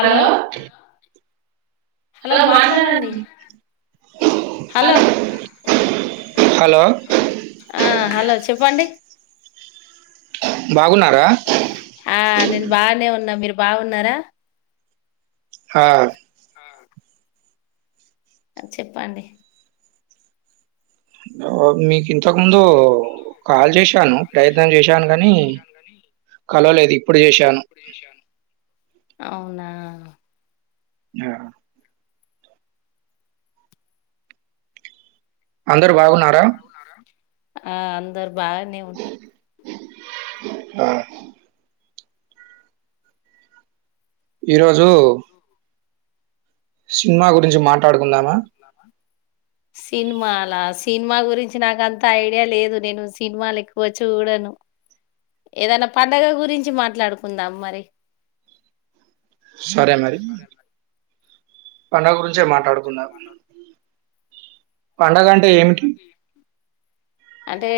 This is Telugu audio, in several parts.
హలో హలో మాట్లాడండి హలో హలో, ఆ హలో చెప్పండి బాగున్నారా ఆ నేను బానే ఉన్నా మీరు బాగున్నరా హా చెప్పండి ఓ మీకి మీకింతక ముందు కాల్ ప్రయత్నం చేశాను, కానీ ప్రయత్నం చేశాను కానీ కలవలేదు ఇప్పుడు కలవలేదు చేశాను ఇప్పుడు చేశాను. అవునా యా అందరు బాగున్నారా ఆ అందరు బాగానే ఉన్నం ఆ ఈరోజు సినిమా గురించి మాట్లాడుకుందామా? సినిమాలా సినిమా గురించి నాకు అంత ఐడియా లేదు, నేను సినిమాలు ఎక్కువ చూడను ఏదైనా పండగ గురించి మాట్లాడుకుందాం మరి. సరే మరి. పండగ గురించే మాట్లాడుకుందాం. పండగంటే ఏమిటి? అంటే?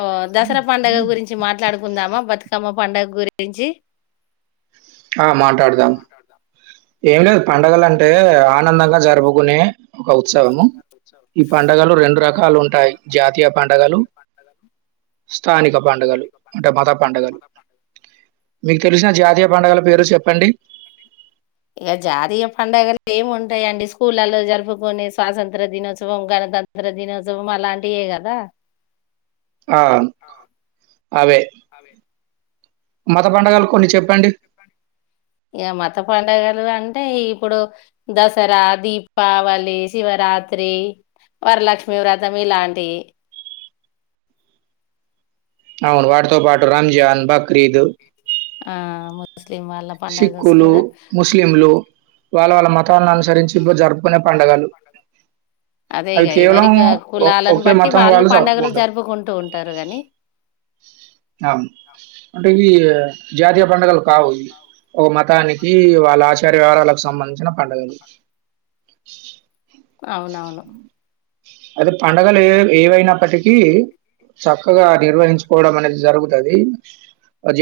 ఓ దసరా పండుగ గురించి మాట్లాడుకుందామా? బతక్ బతకమ్మ పండగ గురించి ఆ మాటాడుదాం. ఏం లేదు, పండుగలు అంటే ఆనందంగా జరుపుకునే... ఒక ఉత్సవము. ఈ పండుగలు రెండు రకాలు ఉంటాయి. జాతీయ పండుగలు, స్థానిక పండుగలు అంటే మత పండుగలు మీకు తెలిసిన జాతీయ పండుగల పేర్లు చెప్పండి. ఇగ జాతీయ పండుగలు ఏమి ఉంటాయండి? స్కూళ్లల జరుపుకొనే స్వాతంత్ర్య దినోత్సవం, గణతంత్ర దినోత్సవం అలాంటియే కదా! ఆ అవే. అవే మాక్ ఇగ మత పడుగలు అంటే? అంటే ఇప్పుడు దసరా, దీపావళి, శివరాత్రి వరలక్ష్మి వ్రతం ఇలాంటివి. అవును. వాటితో పాటో రంజాన్, బక్రీద్. ఆ మొ సిక్కులు, ముస్లింలు. వాళ్ళ వాళ్ళ మతాలను అనుసరించి ఇప్పుడు జరుపుకునే పండగలు. అవి అదేగా కేవలం ఎవరి ఒ- కులాలను ఒకే బట్టి మతం వాళ్ళు పడుగలు జరుపుకుంటారు జరుపుకుంటూ ఉంటారు గని, అవును అంటే ఈ జాతయ ప్ పండగలు కావు. ఒక మతానికి వాళ్ళ ఆచార్య వ్యవహరాలకు సంబంధించిన పండుగలు. [inaudible] అవునవును. అది పండగలు ఏ ఏవైనప్పటికీ చక్కగా నిర్వహించుకోవడం అనేది జరుగుతాది.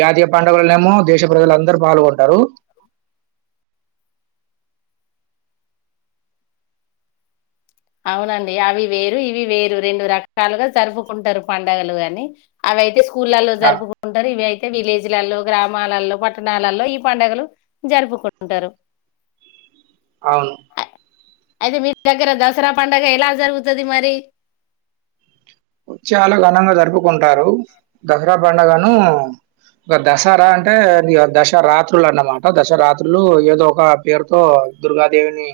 జాతీయ పండుగలనేమో దేశ ప్రజలందరూ పాల్గొంటారు. అవునండి అవి వేరు ఇవి వేరు రెండు రకాలుగా జరుపుకుంటారు. పడుగలు గాని అవి అయితే స్కూల్ స్కూళ్లలో ఆ జరుపుకుంటారు ఇవి అయితే విలేజ్ కు విలేజల్లో గ్రామాలల్లో, పట్టణాలలో ఈ పండుగలు జరుపుకుంటాంటారు. అవును అయితే మీ దగ్గర దసరా పండగ ఎలా జరుగుతది మరి చాలా ఘనంగా జరుపుకుంటారు దసరా పండుగను దసరా అంటే అది దశరా రాత్రులు అన్నమాట దశరాత్రులు ఏదో ఒక పేరుతో దుర్గాదేవిని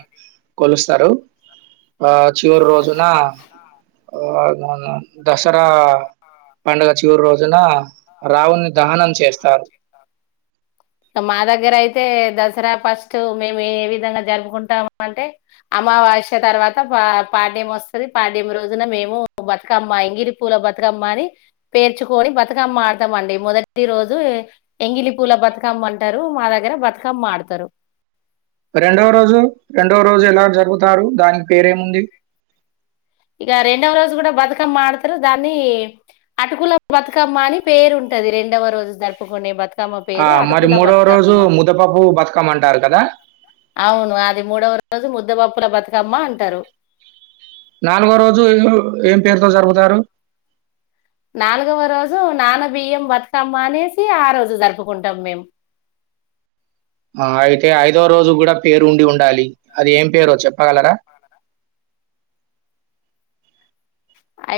కొలుస్తారు ఆ చివరి రోజున ఆ దసరా పండుగ చివరి రోజున రావణుని దహనం చేస్తారు. మా దగ్గర అయితే దసరా ఫస్ట్ మేము ఏ విధంగా జరుపుకుంటాం అంటే అమావాస్య తర్వాత పా పాడ్యం వస్తది. పాడ్యం రోజున మేము బతుకమ్మ ఎంగిలి పూల బతుకమ్మ అని పేర్చుకొని బతుకమ్మ ఆడతాము అండి మొదటి రోజు. ఎంగిలి పూల బతుకమ్మ అంటారు మా దగ్గర బతుకమ్మ ఆడతారు. రెండో రోజు రెండో రోజు ఎలా జరుపుతారు దానికి పేరేముంది. ఇక రెండవ రోజు కూడా బతుకమ్మ ఆడతారు దాన్ని అటుకుల బతుకమ్మ అని పేరు ఉంటది రెండవ రోజు జరుపుకునే బతుకమ్మ ఆ పేరు మరి అటుకుల మూడవ రోజు బతుకమ్మ ముద్దపప్పు బతుకమ్మ అంటారు కదా అవును అది మూడవ రోజు ముద్దబప్పుల బతుక బతుకమ్మ అంటారు. నాలుగో రోజు ఏం పేరుతో జరుపుతారు. నాలుగవ రోజు నానబియ్యం బతుకమ్మ అనేసి ఆ రోజు జరుపుకుంటాం మేము. ఆ అయితే ఐదో రోజు కూడా పేరు ఉండి ఉండాలి అది ఏం పేరో చెప్పగలరా.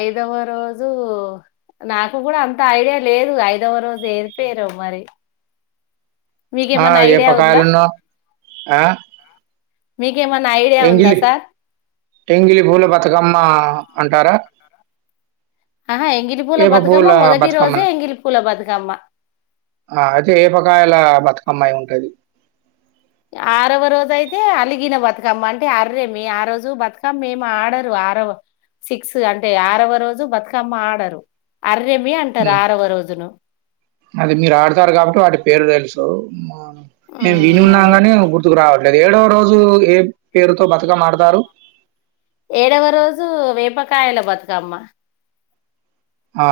ఐదవ రోజు నాకు కూడా అంత ఐడియా లేదు. ఐదవ రోజు ఏం పేరో మరి ఆ మీకేమన్నా ఏప ఐడియా ఉందా కాయలున్ను ఆ మీకేమన్నా ఐడియా ఉందా ఎంగిలి సార్ ఎంగిలి పూల బతకమ్మా. అంటారా. ఆహా ఎంగలి పూలే ఏప బతుకమ్మా పూల మొదటి రోజే బతుకమ్మనా? ఎంగిలి పూలే బతుకమ్మా. అమ్మాయి ఉంటది. ఆరవ రోజు అయితే అలిగిన బతుకమ్మ అంటే అర్రేమి ఆ రోజు బతుకమ్మ మేమి ఆడరు. ఆరవ సిక్స్ అంటే ఆరవ రోజు బతుకమ్మ ఆడరు. అర్రెమి అంటారు ఉమ్ ఆరవ రోజును అది మీరు ఆడతారు కాబట్టి వాటి పేరు తెలుసు. స మ [unintelligible] నేను ఉమ్, అదే వినన్నాంగానే గుర్తుకు రావాలి. ఏడవ రోజు ఏ పేరుతో బతుకమ్మ ఆడతారు. ఏడవ రోజు వేపకాయల బతుకమ్మ. ఆ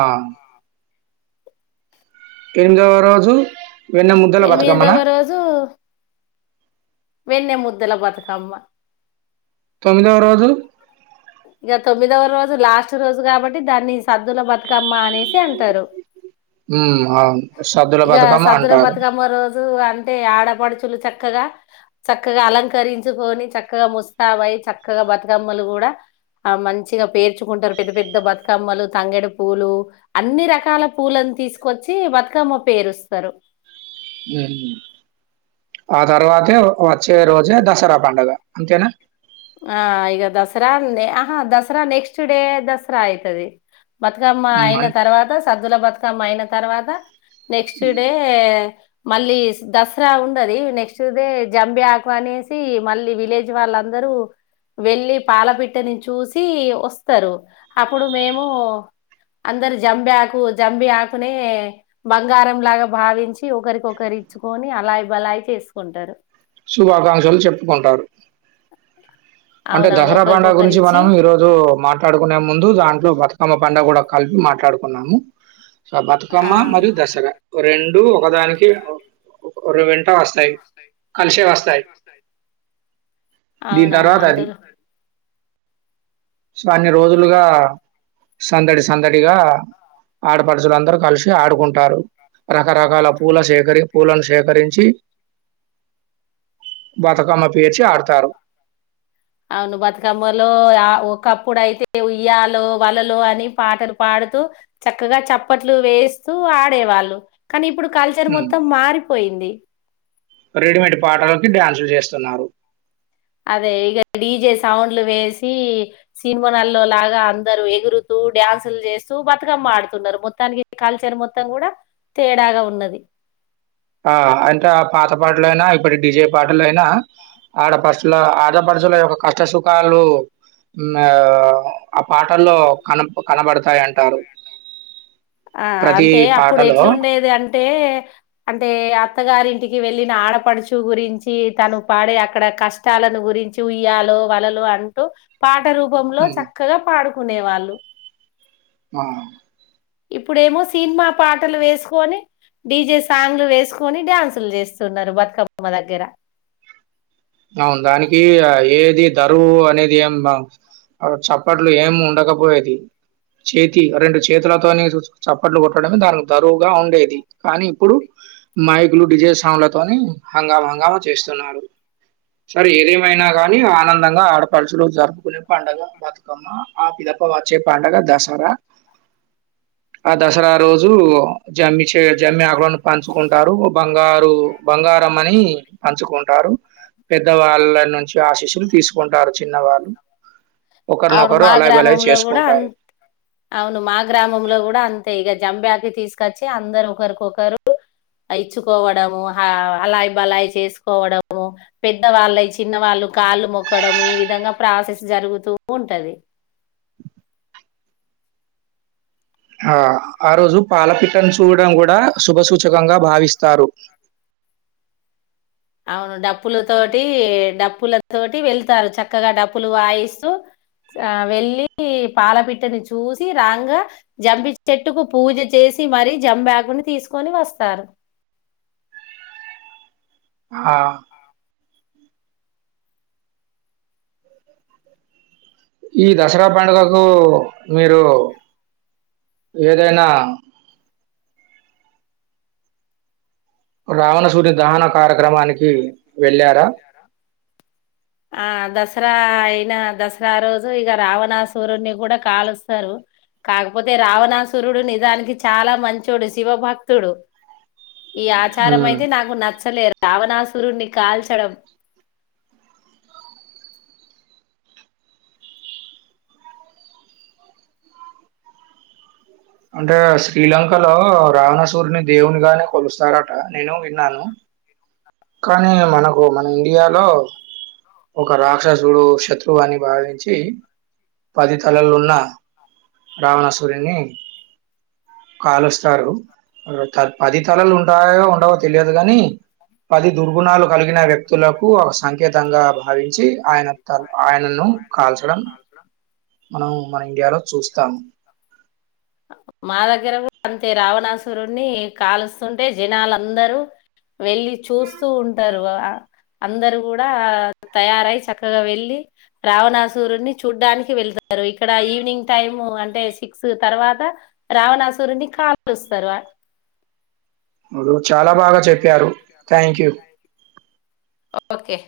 ఎనిమిదవ రోజు. వెన్న ముద్దల బతకమ్మనా. ఎనిమిదవ వెన్న ముద్దలా బతకామ్మా. తొమ్మిదవ రోజు. ఇక తొమ్మిదవ రోజు లాస్ట్ రోజు కాబట్టి దాన్ని సద్దుల బతుకమ్మ అనేసి అంటారు. హ్మ్. అవును. సద్దుల ఇగ బతుకమ్మ సద్దుల అంటారు. బతుకమ్మ రోజు అంటే ఆడపడుచులు. చక్కగా, చక్కగా అలంకరించుకొని చక్కగా ముస్తాబై చక్కగా బతుకమ్మలు కూడా ఆ మంచిగా పేర్చుకుంటారు. పెద్ద పెద్ద బతుకమ్మలు తంగడి పూలు అన్ని రకాల పూలను తీసుకొచ్చి బతుకమ్మ పేరుస్తారు. ఉమ్ ఆ తర్వాతే వచ్చే రోజే దసరా పడుగ అంతేనా. ఆ ఇగ దసరా అ ఆహా దసరా నెక్స్ట్ డే దసరా అయితది. బతుకమ్మ మ్మ్. అయిన అన్- తర్వాత సద్దుల బతుకమ్ తమ అయిన తర్వాత నెక్స్ట్ డే మళ్ళీ దసరా ఉండది నెక్స్ట్ డే జంబి ఆకు అనేసి మళ్ళీ విలేజ్ వాళ్ళందరూ వెళ్లి పాలపిిట్టని చూసి వస్తారు అప్పుడు మేము అందరు జంబి ఆకు జంబి ఆకునే బంగారంలాగా భావించి ఒకరికొకరి ఇచ్చుకొని అలాయి బలాయి్ చేసుకుంటారు శుభాకాంక్షలు చెప్పుకుంటారు అంటే అవునవును దసరా పండగ ఒకరికొకరు గురించి ఇచ్చి మనం ఈ రోజు మాట్లాడుకునే ముందు దాంట్లో బతక తమ పండగ కూడా కలిపి మాట్లాడుకున్నాము సో బతుకమ్మ మరియు ఆ దసరా రెండు ఒకదానికి ఆర్వెల్ వస్తాయి కలిసే వస్తాయి దీని తర్వాత అది స సో అన్ని రోజులుగా సందడి సందడిగా ఆడపడుచలుందరుూ కలిసి ఆడుకుంటు ంటారు రకరకాల పూల సేకరి పూలను సేకరించి బతుకమ్మ పేర్చి ఆడతారు అవును బతుకమ్మలో ఒకప్పుడైతే ఉయ్యాలో వలలో అని పాటలు పాడుతూ చక్కగా చప్పట్లు వేస్తూ ఆడేవాళ్ళు కానీ ఇప్పుడు కల్చర్ మ్మ్. మొత్తం మారిపోయింది రెడీమేడ్ పాటలకి డ్యాన్సులు చేస్తున్నారు అదే ఇక డీజే సౌండ్లు వేసి సినిమాలో లాగా అందరుూ ఎగురుతూ డ్యాన్సులు చేస్తూ బతుకమ్మ ఆడుతున్నారు మొత్తానికి కల్చర్ మొత్తం కూడా తేడాగా ఉన్నది ఆ అంటే ఆ పాత పాటలైనా ఇప్పటి డిజే పాటలయినా ఆడపరుచుల ఆడపరుచుల యొక్క కష్ట సుఖాలు ఆ ఆ పాటల్లో కన కనబడుత ఆ ప్రతి అంటే అప్పుడు పాటలో ఎట్లుండేది అంటే అంటే అత్తగారింటికి వెళ్ళిన ఆడపడుచు గురించి తను పాడే అక్కడ కష్టాలను గురించి ఉయ్యాలో వలలు అంటూ పా రూపంలో హ్మ్. చక్కగా పాడు ఉనే వాళ్ళు ఆ ఇప్పుడేమో సినిమా పాటలు వేసుకొని డీజే సాంగ్లు వేసుకొని డ్యాన్సులు చేస్తున్నారు బతుకమ్బొమ్మ దగ్గర అవును. దానికి ఆహ్, ఏది ధరువు అనేది ఏం చప్పట్లు ఏం ఉండకపోయేది చేతి అ రెండు చేతిలతోని చూ చప్పట్లు కొట్టడమే దానికి తరువుగా ఉండేది కానీ ఇప్పుడు మైకులు డిజే సాంలా తని హంగామా హంగామా చేస్తున్నారు సర ఏదేమైనా గాని ఆనందంగా ఆడపరచులు జరుపుకునే పండుగ బతుకమ్మ ఆ పిదప్ప వచ్చే పండుగ దసరా ఆ దసరా రోజు జమ్మి జమ్మి ఆకులను పంచుకుంటారు బంగారు బంగారం అని పంచుకుంటారు పెద్ద వాళ్ళ నుంచి ఆశీస్సులు తీసుకుంటారు చిన్న వాళ్ళు అవును ఒకరినొకరు మా అల బలయ్ గ్రామంలో కూడా అ చేసుకుంటారు అంత ఇక జం బ్యాక్ తీసుకొచ్చి అందరు ఒకరికొకరు ఇచ్చుకోవడము అలాయి బలాయి చేసుకోవడము పెద్ద వలై చిన్న వాళ్ళు కాళ్ళు మొక్కడము ఈ విధంగా ప్రాసెస్ జరుగుతూ ఉంటది ఆ ఆ రోజు పాలపిట్టను చూడడం కూడా శుభ సూచకంగా భావిస్తారు అవును డప్పులతోటి డప్పులతోటి వెళ్తారు చక్కగా డప్పులు వాయిస్తూ ఆ వెళ్ళి పాలపిట్టని చూసి రాంగా జంపి చెట్టుకు పూజ చేసి మరీ జం బ్యాగుని తీసుకొని వస్తారు హా ఈ దసరా పండుగకు మీరు ఏదైనా రావణ సుడి దహన కార్యక్రమానికి వెళ్ళారా ఆ దసరా అయిన దసరా రోజు ఇక రావణాసురుడిని కూడా కాలుస్తారు కాకపోతే రావణాసురుడు నిజానికి చాలా మంచోడు శివభక్తుడు ఈ ఆచారం హ్మ్. అయితే నాకు [unintelligible] రావణాసురు్ని కాల్చడం అంటే శ్రీలంకలో రావణసూర్ని దేవుని గానే కొలుస్తారట నేను విన్నాను కానీ మనకు మన ఇండియాలో ఒక రాక అక్షసుడ శత్రువని బావించి చే పది తలలు ఉన్నా రావణ సూరని కాలుస్తారు పది తలలు ఉంటాయో ఉండవో తెలియదు గాని పది దుర్గుణాలు కలిగిన వ్యక్తులకు ఒక సంకేతంగా భావించి ఆయన తల్ ఆయనను కాల్చడం మనం మన ఇండియాలో చూస్తాము మా దగ్గర కూడా అంతే రావణాసురుని కాలుస్తుంటే జనాలందరూ వెళ్ళి చూస్తూ ఉంటారు వా అ అందరు కూడా తయారయి చక్కగా వెళ్ళి రావణాసురుని చూడ్డానికి వెళ్తారు ఇక్కడ ఈవినింగ్ టైమ్ అంటే సిక్స్ తర్వాత రావణాసు రుడిని కాలుస్తారు చాలా బాగా చెప్పారు థ్యాంక్ యూ ఓకే